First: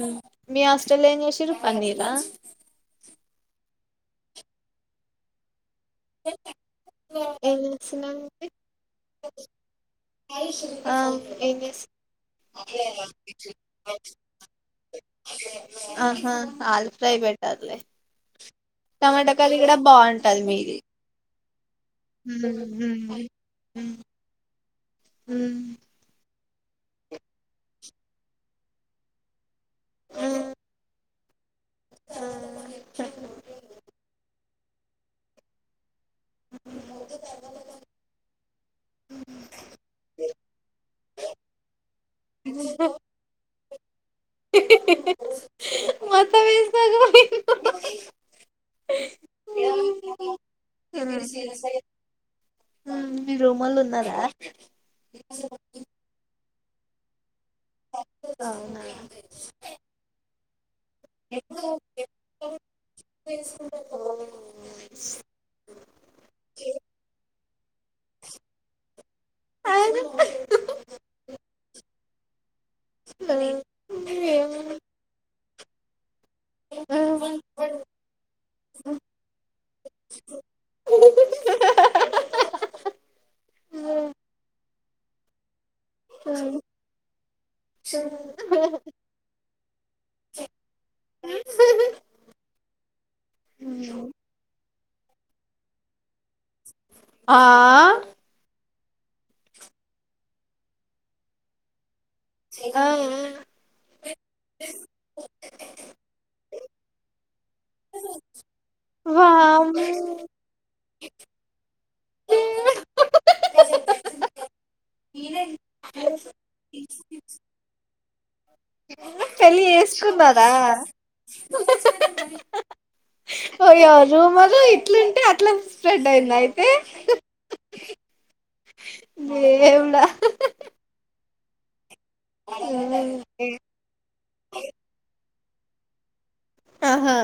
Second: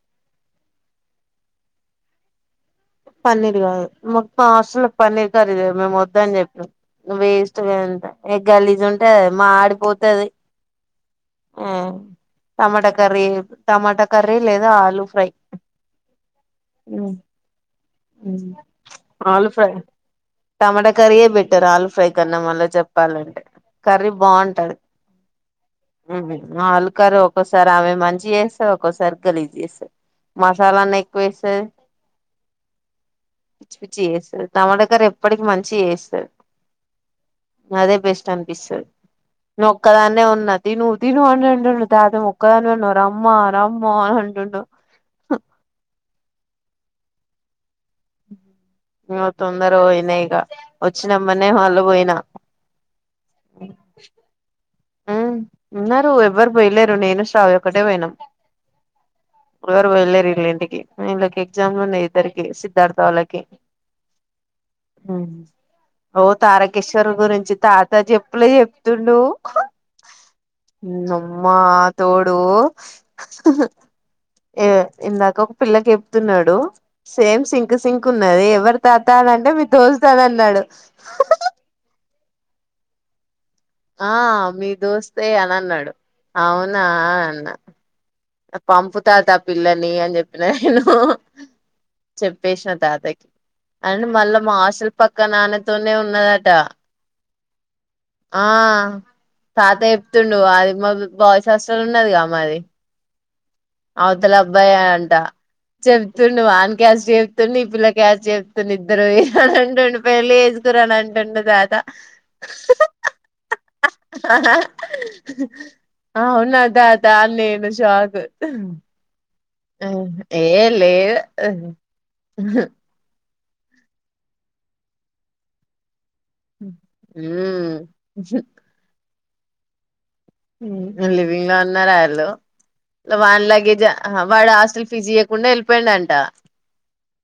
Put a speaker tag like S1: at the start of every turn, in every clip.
S1: హ మీ ఆస్ట్రేలియా షరుూపన్నిరా
S2: పన్నీర్ కాదు మాకు మ హాస్టల్ లో పన్నీర్ కారి లేవు మేము వద్ద అని చెప్పాం
S1: ఏం
S2: వేస్ట్ అది అంత
S1: చేస్తున్నారండి
S2: గలీజ్ ఉంటది మా ఆడిపోతుంది
S1: ఆ ఏం చేసి
S2: టమాటా కర్రీ టమాటా కర్రీ లేదా ఆలుూ ఫ్రై ఆలు
S1: టమాటాకార్రి
S2: ఫ్రై
S1: కూడా బాగుంటది మీది
S2: టమాటా కర్రీయే బెట్టారు ఆలు ఫ్రై కన్నా మళ్ళ చెప్పాలంటే కర్రీ బాగుంటది
S1: అ
S2: ఆ ఆలు కార్రి ఒక్కోసారి ఆమె మంచిగా చేస్తాది ఒక్కోసారి గలీజ్ చేస్తాది మసాలాన్న ఎక్ వేస్తది
S1: ఆ
S2: పిచ్చి పిచ్చి చేస్తది తమడగారు ఎప్పటికి మంచి చే అదే బెస్ట్ అనిపిస్తుంది నువ్ ఒక్కదాన్న ఉన్నా తీ ను్వు తీను వంండి దాద ఒక్కదాన్న ఉన్నారు అమ్మ అ మోన్ ఉంటండ
S1: మత వేజ
S2: తొందర పోయినా ఇక వచ్చినమ్మనే వాళ్ళు పోయినా
S1: మీరు రూమ్ళు ఉన్నారా
S2: ఉన్నరు ఎవరు పోలేరు నేను్రా ఒకక్కటే పోయినాం
S1: అవునా
S2: ఇరు వెళ్లేరు ఇల్ళ ఇంటికి ఇళ్ళకి ఎగ్జామ్లు ఉన్నాయి ఇద్దరికి సిద్ధార్థ వాళ్ళకి ఓ తారకేశ్వర్ గురించి తాత చెప్పులే చెప్తుండ అమ్మా తోడు ఏ
S1: ఏం
S2: ఇందాక పిల్లకి తున్నాడు సేమ్ సింకు సింక్ ఉన్నది ఎవరి తాతాలంటే మీ దోస్తనన్నాడు ఆ మీ దోస్తే అ డు అవునా అన్నా పంపు తాత పిల్లని అని చెప్పిన నేను చెప్పేసిన తాతకి అంటే మళ్ళా మా ఆశలు పక్క నాన్నతోనే ఉన్నదట
S1: ఆ
S2: ఆ తాత చెప్తుండు అది మా బాయ్స్ హాస్టల్ ఉన్నదిగా మాది
S1: ఆ,
S2: అవతల అబ్బాయే అంట చెప్తుండు క్యాస్ట్ చెప్తుండు ఈ పిల్ల క్యాస్ట్ జెప్తు ఇద్దరు అని
S1: వామ్మో
S2: అంటుండు పెళ్లిి చేసుకురని అంటుండు తాత అహ్ అ అ ఆ అవునా తాత నేను షాక్ ఇమ్
S1: పెళ్లి వేసుకున్నారా అయ్యారూ మరు ఇట్లుంటే అట్ల
S2: ఉమ్
S1: దేవుడా
S2: వీళ్ళ అన్నారా హలో వాన్ లగేజ అహ వాడ ఆస్టల్ ఫిజ ముందే ఎళ్ళిపోయిండ అంట
S1: ఆహా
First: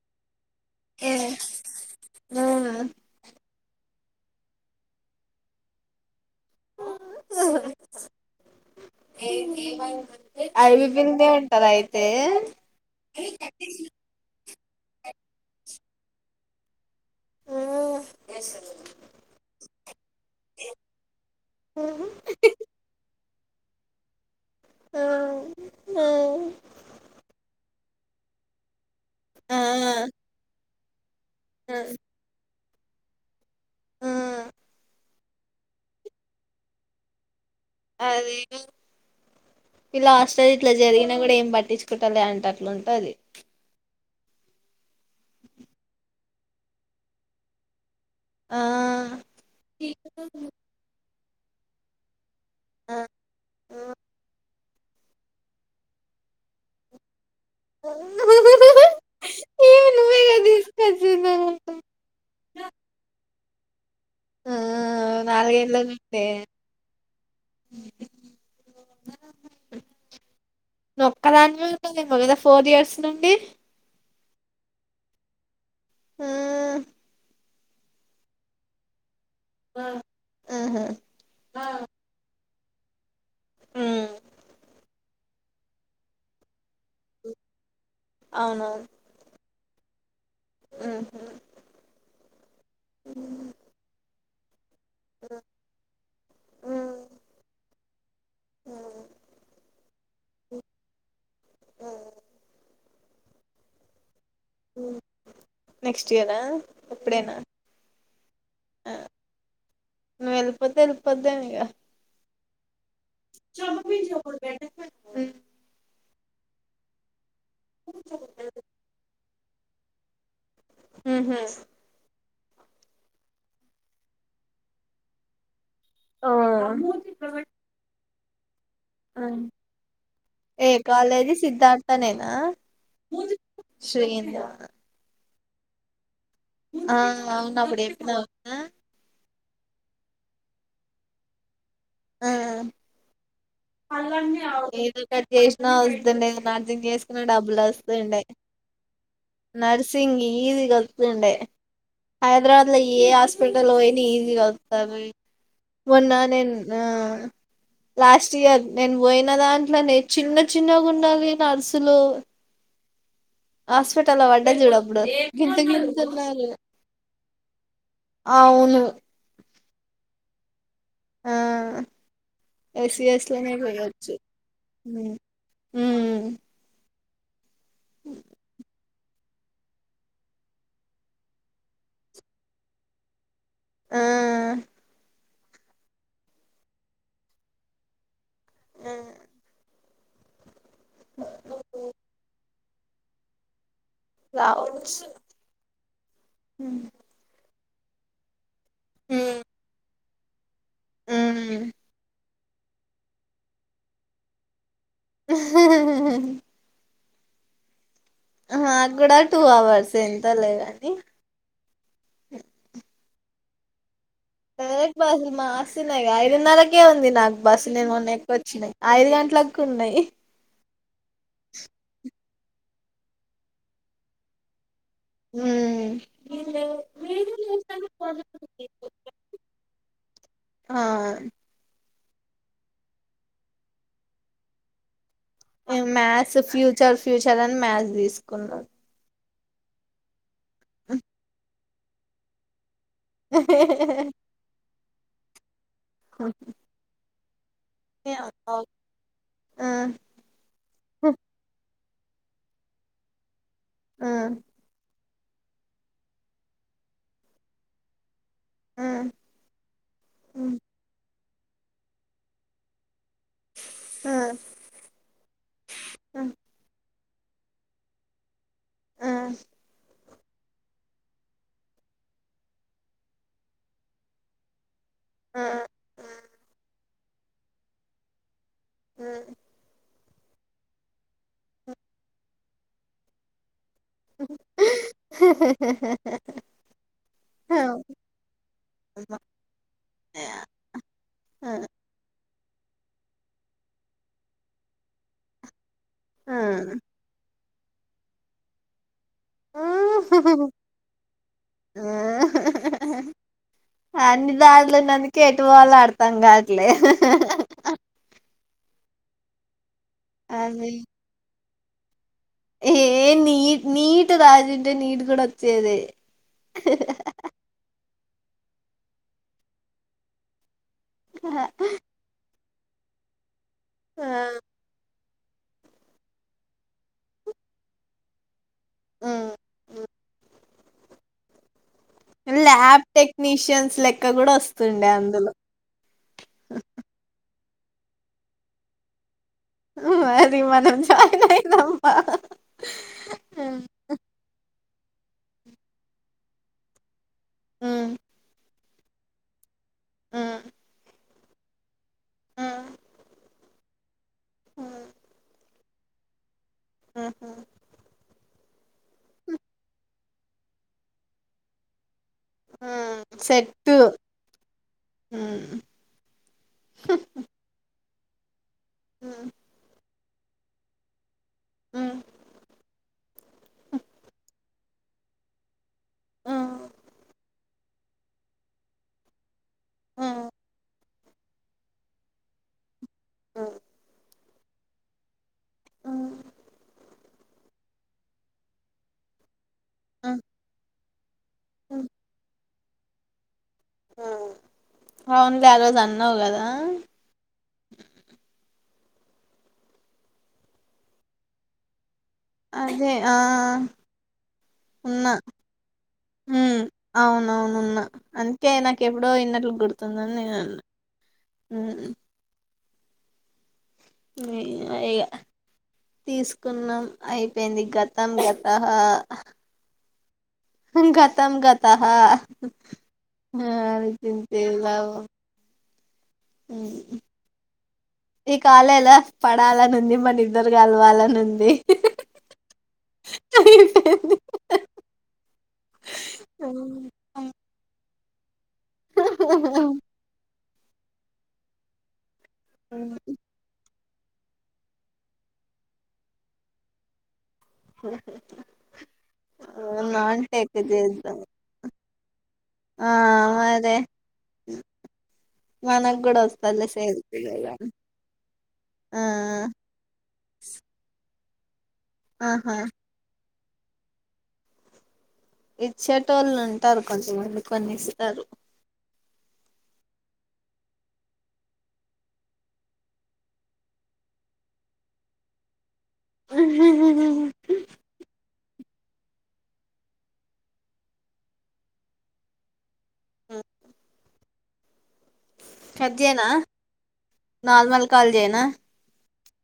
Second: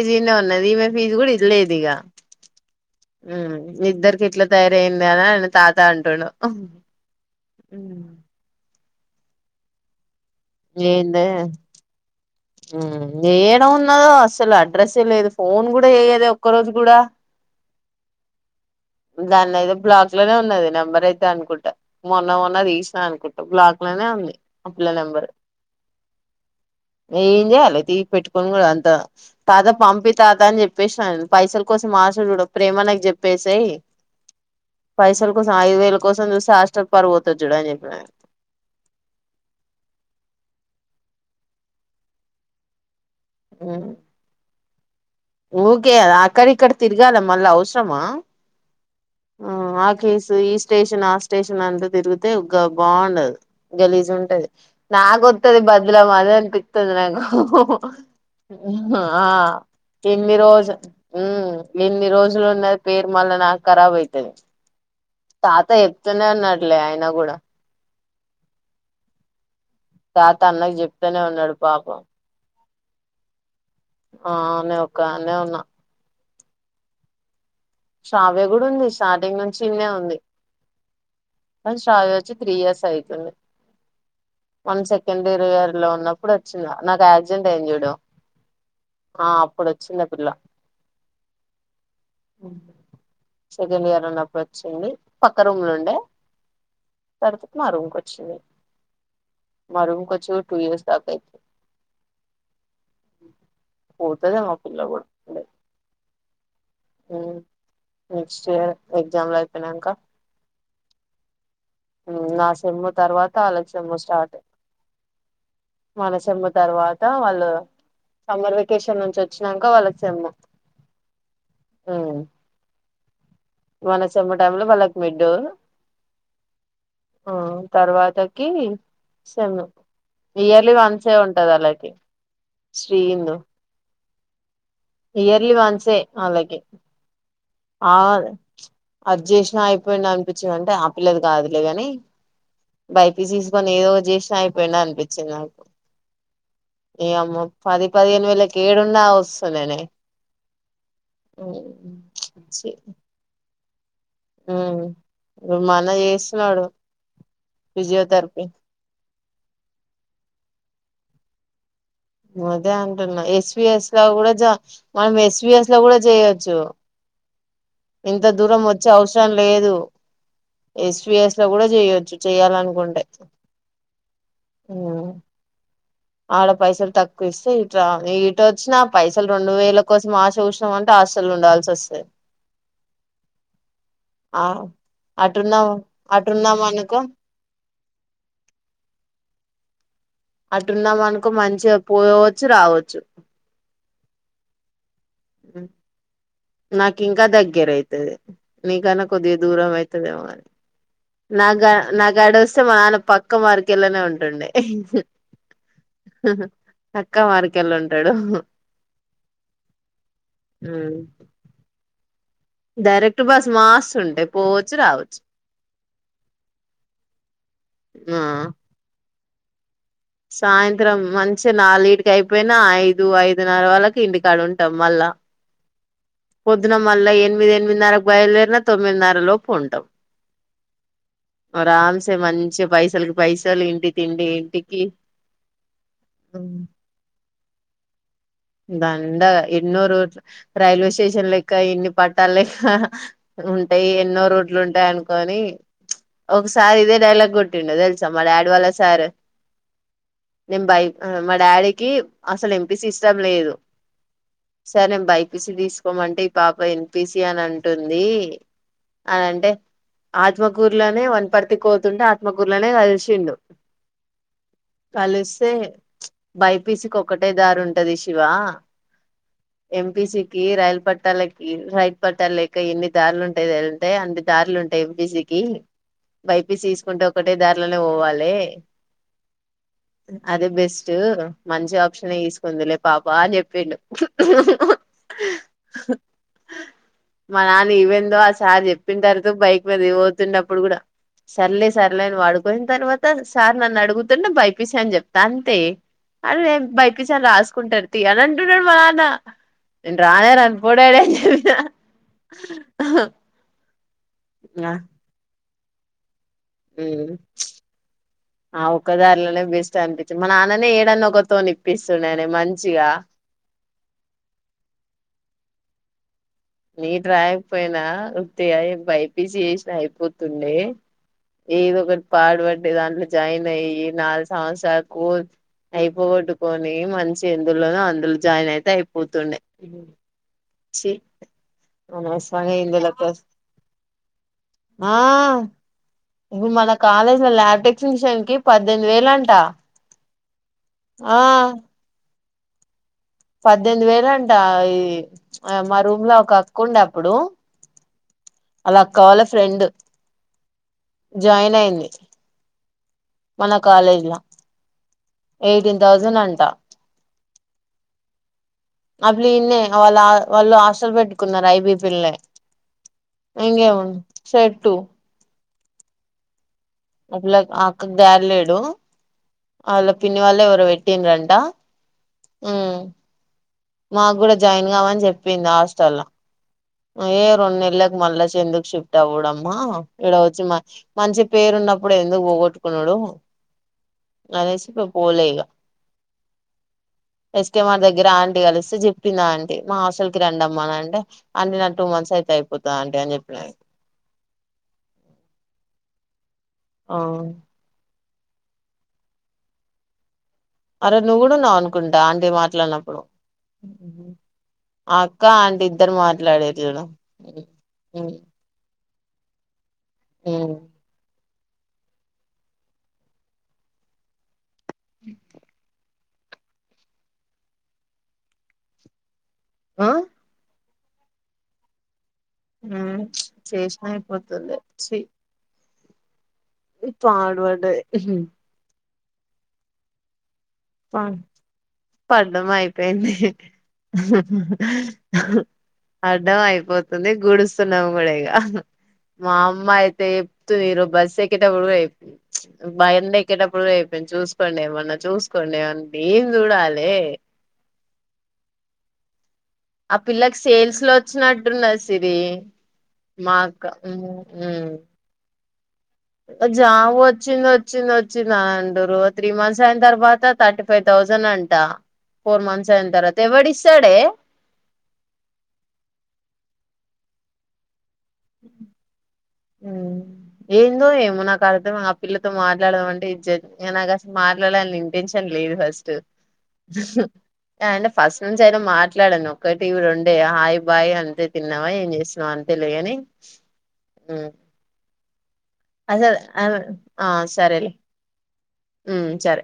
S2: ఈజీనే న్నది ఈమె
S1: ఆ.
S2: ఫీజు కూడా ఇదిలేదు ఇగ మీ ఇద్దరికి ఎట్లా తయారయిందని అని తాత అంటుండు ఒహ్ ఉమ్
S1: ఏ ఏమైంది ఐబీ
S2: ఏందే
S1: పిందే ఉంటాదా అయితే
S2: ఏడ ఉన్నదో అసలు అడ్రస్ ఏ లేదు ఫోన్ కూడా చెయ్యదు ఒక్కరోజు కూడా
S1: ఆ
S2: దాన్నయితే బ్లాక్ లోనే ఉన్నది నెంబర్ అయితే అనుకుంటా మొన్న మొన్న తీసినా అనుకుంటా బ్లాక్ లోనే ఉంది ఆ పిల్ల నంబరు
S1: ఆ.
S2: ఏం చేయాలితీ పెట్టుకోని కూడా అంత తాత
S1: ఆ.
S2: పంపీ తాత అని చెప్ప పేషాను పైసల కోసం
S1: అది
S2: మాషడుడు ప్రేమ నాకు చెప్పేసెయ్ పైసల కోసం ఐదు వేల కోసం చూస్తే హాస్టల్ పరువోతు
S1: అది పి లాస్ట్ ఇట్లా జరిగినా కూడా ఏం పట్టించుకుంటాలే అంట అట్లుంటది
S2: ఉం ఊకే అద అక్కడ ఇక్కడ తిరగాల మళ్ళ అవసరమా
S1: ఆ
S2: ఆ ఆ కేేసు ఈ స్టేషన్ ఆస్ స్టేషన్ అంటూ తిరుగు తె ఒక
S1: ఆ
S2: బాగుండదు గలీజు ఉంటది నా గొత్తది బద్ల మద అని పిత్తది నాకు ఆ
S1: ఏమి నువ్వే
S2: ఎన్ని
S1: కదా
S2: రోజు
S1: తీసుకొచ్చింది
S2: ఉం
S1: నాకు.
S2: ఎన్ని రోజులు ఉన్నా పేరు మళ్ళా నాకు కరావై తది
S1: ఆ నాలుగేళ్ళ నుండే
S2: చెప్తూనే అన్నట్లే అయన కూడా తాత అన్నకి
S1: నువ్వు
S2: చెప్తూనే ఉన్నాడు
S1: ఒక్కదానివే
S2: పాపం
S1: ఉన్నావేమో కదా ఫోర్ ఇయర్స్ నుండి
S2: ఆ న ఒకా దానే ఉన్నా
S1: ఆ
S2: శ్రవ్య కూడా ఉంది స్టా టింగ్ నుంచి ఉంది
S1: ఆహా
S2: శ్రావ్య వచ్చి త్రీయర్స్ అయితుంది
S1: ఉమ్
S2: వంస సెకండర్ ఇయర్ లో ఉన్నప్పుడు వచ్చిందా నాకు ఆర్జెంట్ ఏం చూడు
S1: అవునవును
S2: ఇప్పుడ వచ్చిన పిల్ల
S1: ఆహా
S2: సెకండ్ ఇయర్ అన్నప్పు వచ్చింది పక్క రూమ్ లో ఉండే
S1: ఉమ్, ఉమ్,
S2: తర్వాత మా రూమ్కి వచ్చింది
S1: ఉమ్,
S2: మా రూమ్కి వచ్చి టూ ఇయర్స్ దాకా అయితే ఓ తదే నోకులో
S1: నా
S2: నెక్స్ట్ ఇయర్ ఎగ్జామ్ లో అయిపోయినాంక
S1: నువ్వు వెళ్ళిపోతే వెళ్ళిపోద్దేమో ఇగ
S2: నాశ మ తర్వాత వాళ్లకి సేమ్ స్టార్ట్ మనసమ్మ తర్వాత వాళ్ళు సమ్మర్ వెకషన్ ఉంచిది వచ్చినాక వాళ్ళకి సెమ్ము
S1: ఊహూ
S2: మన చెమ టైమ్లు వాళ్లకి మిడ్డు ఆ తర్వాత కి సేమ్
S1: ఏ
S2: ఇయర్లీ వన్సే
S1: కాలేజీ
S2: ఉంటది అలాకి
S1: సిద్ధార్థ
S2: శ్రీ ఇందు
S1: శ్రీ ఇందు
S2: ఇయర్లీ వన్సే ఆళ్లకి
S1: ఆ అవును అప్పుడు ఎప్పు
S2: చేసినా అయిపోయింది అనిపించింది అంటే ఆ పల్లది కాదు చగా న బైపిసి
S1: ఏద కట్ చేసినా వస్తుండడి నర్సింగ్
S2: ఈ
S1: చేసుకున్నా
S2: అమ్మ
S1: డబ్బులు
S2: పది పదిహేను
S1: వస్తుండడి
S2: వేలకి ఏడున్నా వస్తున్నానే
S1: నర్సింగ్ ఈజీ వస్తుండే
S2: ఛీ
S1: హైదరాబాద్ లో ఏం హా ప్పడ లో ఈజి వాయి
S2: ఇప్పుడు మా అన్న
S1: మొన్న
S2: చేస్తున్నాడు
S1: న లాస్ట్
S2: ఫిజియోథెరపీ
S1: నన్ వైన్ దాంట్లోనే చిన్న చిన్నగా ఉండాలి నడుస్
S2: అదే అంటున్నా ఎస్ వి ఎస్ లో
S1: హాస్పిటల్
S2: కూడా
S1: పడ్డ
S2: జా
S1: చూడు అప్పుడు
S2: మనం ఎస్ వి
S1: గింత
S2: ఎస్ లో
S1: గింత
S2: కూడా
S1: ఉన్నారు
S2: చేయొచ్చు. ఇంత దూరం
S1: అవును
S2: వచ్చే అవసరం లేదు ఎస్ వి
S1: ఆ
S2: ఎస్ లో కూడా చేయొచ్చు, చెయ్యాలనుకుంటే
S1: ఎస్సి ఎస్టీ లోనే పోయొచ్చు ఉమ్ ఉమ్.
S2: స [inaudible] ట ఇట్ వచ్చి నాప్ పైసలు రెండు వేల కోసం ఆశ చూసినాం అంటే, హాస్టల్ లో ఉండాల్సి వస్తాది. ఆ అటున్న అటున్నమనుకో
S1: ఆ
S2: అటున్నామనుకో మంచిగా పోయవచ్చు రావచ్చు చెప్పు
S1: రావొచ్చు [inaudible]
S2: నాకు ఇంకా దగ్గర అయి తది నీ కన్నా కొద్దిగా దూరం అయి తదేమో అని
S1: ఉమ్
S2: నాగా నాగడుస్ ఆయన పక్క మార్కెలానే ఉంటుండె చక్క మార్కెల్ ఉన్
S1: మా కూడా టూ అవర్స్ ఎ ఉండలేవని [unintelligible]
S2: డైరెక్ట్ బస్ మాస్తుం
S1: డైరెక్ట్ బస్సులు మాస్తున్నాయి కదా ఐదున్నరకే ఉంది. నాకు బస్సులు నేను మొన్న ఎక్కువ
S2: ఆ
S1: వచ్చినయి ఐదు గంట ప్లగ్ ఉన్నాయి
S2: సాయంత్రం మంచిగా నల్గిటికి అయి పోయినా ఐదు ఐదున్నర వరకు ఇంటికాడ ఉంటాం మళ్ళా
S1: హుమ్
S2: పొద్దున మళ్ళ ఎనిమిది ఎనిమిదిన్నరకు బయలుదేరిన తొమ్మిదిన్నర లోపు ఉంటాం
S1: ఆ
S2: టె మంచి పైసలకి పైసలు ఇంటి తిండి ఇంటికి
S1: మేం మ్యాథ్స్, ఫ్యూచర్ ఫ్యూచర్ అని మ్యాథ్స్ తీసుకు
S2: దండ ఎన్నోరు రైల్వే స్టేషన్ లో క ఇన్ని పట్టాలే ఉంటాయి ఎన్నో రోడ్లు ఉంటాయి అనుకని ఒకసారి ఇదే డైలాగ్ కూడా టిండది తెల్సా మ ఆడవల సారు నింబాయి మ ఆడి అసలు ఎంపీసి ఇష్టం లేదు సరే అ బాయి పిసి తీసుకోమంటే ఈ పాప ఎన్పిసి అని అంటుంది అనంటే ఆత్మకూర్లోనే వన్ పర్తి పోతుంటే ఆత్మగురులనే కలిస్తే బై పసి ఒకటే దారు ఉంటడి సద శివ ఎంపీ సి రైలు పట్టాలకి రైట్ పట్టాల ెక ఎన్ని దారులు ఉంటాది ఏదంటే అన్ని దారులు ఉంటా పిసికి వైపీసి ంటే ఒకటే దధారిలోనే పోవాలి
S1: ఆ
S2: అదే బెస్ట్ మంచి ఆప్షన్స్ ముందులే పాపా అని చెప్పిండు మా నాన్న ఇ్వందో ఆ సార్ చెప్పిన తర్వాత బైక్ మీద ఇతున్నప్పుడు కూడా సర్లే సర్లేని వాడుకో పోయిన తర్వాత సార్ నన్ను అడుగుతునేే భైపిసా అని చెప్తాను అంతే అరే బైకి రాసుకుంటారు తీ అని అంటున్నాడు మాన్న రానేే రన్పోడాడా చెిన
S1: ఆ నిద అలే నంక వాళ్ళ ఆడుతాంగా ఇ
S2: హ్మ్ ఆ ఒకదారులనే బెస్ అనిప మన నాన్ననే
S1: అది
S2: ఏడన్న ఒకతోని ఇప్పిస్తుండేనే
S1: ఏ
S2: మంచిగా
S1: నీట్ నీట్ రాజుే నీట్ కూడాడ అచ్చదే
S2: నీట్ రాయకపోయినా వయ బైపీసి చేసిన అయిపోతుండే ఏదో ఒకటి ఫార్వర్డ్ మీ దాంట్లో జాయిన్ పోయి నాలుగు సంవత్సరాలు స్కూల్స్ అయిపోగొట్టుకొని మంచిగా ఇందులోనొ అందులో జాయిన్ అయి అయిపోతుండే చె
S1: ల్యాబ్ టెక్నీషియన్స్ లెక్క కూడా వస్తుండే అందులో
S2: ఇంగ మన కాలేజ్ ల్యాబ్ టెక్నీషియన్ కి పద్దెనిమిది వేలు అంట
S1: మ మనం జాయినయిందమ్మా
S2: పద్దెనిమిది వేల అంట ఆ మా రూమ్ లో ఒక అక్కు ఉండబ్ అప్పుడు వాళ్ల అక్క వాళ్ళ ఫ్రెండ్
S1: ఊ
S2: జాయిన్ అయింది మన కాలేజ్ల కా
S1: ఆ
S2: ఎయిటీన్ థౌజండ్ అంటా
S1: ఆహా
S2: అప్పులున్న వాళ్ళ వాళ్ళు ఆస్లు పెట్టుకున్నారు ఐబి పిల్లే
S1: సెట్టు
S2: ఇంగేమీ సెట్టు మల ఆ [unintelligible]
S1: అ
S2: వాళ్ల పిన్ని వాళ్ళు ఎవరు పెట్టిండ్రుం అంటా ఊ మాకు కూడా జాయిన్ కామని చెప్పింది హాస్ ఏ రెండు నెల్లకు మల్ల ఎందుకు షిఫ్ట్ అవ్వడమా ఇక్కడ వచ్చి మ మంచి పేరున్నప్పుడు ఎందుకు పోొ పోగొట్టుకునుడూ అనేసి ఇక పోలే ఇగ
S1: ఆ
S2: ఎస్కె మార్ దగ్గర ఆంటీ కలిస్తే చెప్పింది ఆ ఆం మా హాస్టల్ కి రండమ్మా అని అంటే చెప్తి అంట్ నాది టూ మంత్స్ అయితయి పోతా అంటే అని చెప్పినాను
S1: అ అవును కదా ఆరోజు అన్నవ్ గదా
S2: ఆ అరె ను కూడా ఉన్నావ్ అనుకుంట ఆంటీ
S1: అదే
S2: మాట్లాడినప్పుడు
S1: ఆ ఉన్నా
S2: అక్క ఆంటీ ఇద్దరు
S1: హ్మ్
S2: మాట్లాడేరు చూడు
S1: అవునవునున్నా అందుకే నాకు ఎప్పుడో ఇన్నట్లు గుర్తు మత్త ఉందని నేను అన్న
S2: మ్మ్
S1: అమ్ అమ్ ఇగా తీసుకున్నాం అయిపోయింది గతం గత హా
S2: ఆ
S1: గతం గత హా
S2: ఉమ్ శేషాపోతులే సీ
S1: ఉమ్ ఈ కాలలా పడాలని ఉందమ్మని
S2: అమ్ పడ్డం అయిపోయింది
S1: అయిపోయింది
S2: అడ్డం అయిపోతుంది గుడుస్తున్నాము మడేగా మా అమ్మ అయితే ఇరో బస్ ఎక్కితే భయందే కేటప్పుడు చూస్ పండి ఏమన్నా చూ కండేవన్ దేన్ చూడాలే
S1: హ
S2: ఆ పిల్లకి సేల్స్ లో వచ్చినట్టున్న సిరి
S1: ఆ
S2: మా అక్క
S1: మరే
S2: ఉమ్
S1: మనకు కూడా వస్తదిలే
S2: జాబ్ వచ్చింది
S1: సేల్స్
S2: వచ్చింది వచ్చింది అండరు త్రీ
S1: ఆ
S2: మంత్స్ అయిన తర్వాత థర్టీ ఫైవ్ థౌసండ్ జండ్ అంట ఫోర్
S1: ఆహా
S2: మంత్స్ అయింతర తె ఎవడు ఇస్తాడే
S1: ఇచ్చేటో వాళ్ళు ఉంటారు కొంచమంది కొన్ని టారు
S2: ఉమ్ ఏందో ఏమో నాకు అర్థం ఆ పిల్లతో మాట్లాడదమ అంటే ఇ నాకు అసలు మాట్లాడాలని ఇంటెన్షన్ లేదు ఫస్ట్ ఫస్ట్ నుంచి అయిన మాట్లాడాడి ఒక్కటి ఇవిడు ఉండే హాయ్ బాయ్ అంతే తిన్నావా ఏం చేసినవు అంతే లేని అ
S1: కట్
S2: అద
S1: చేయనా
S2: ఆ సరేలే
S1: నార్మల్ కాల్ చేయనా
S2: ఉ సరే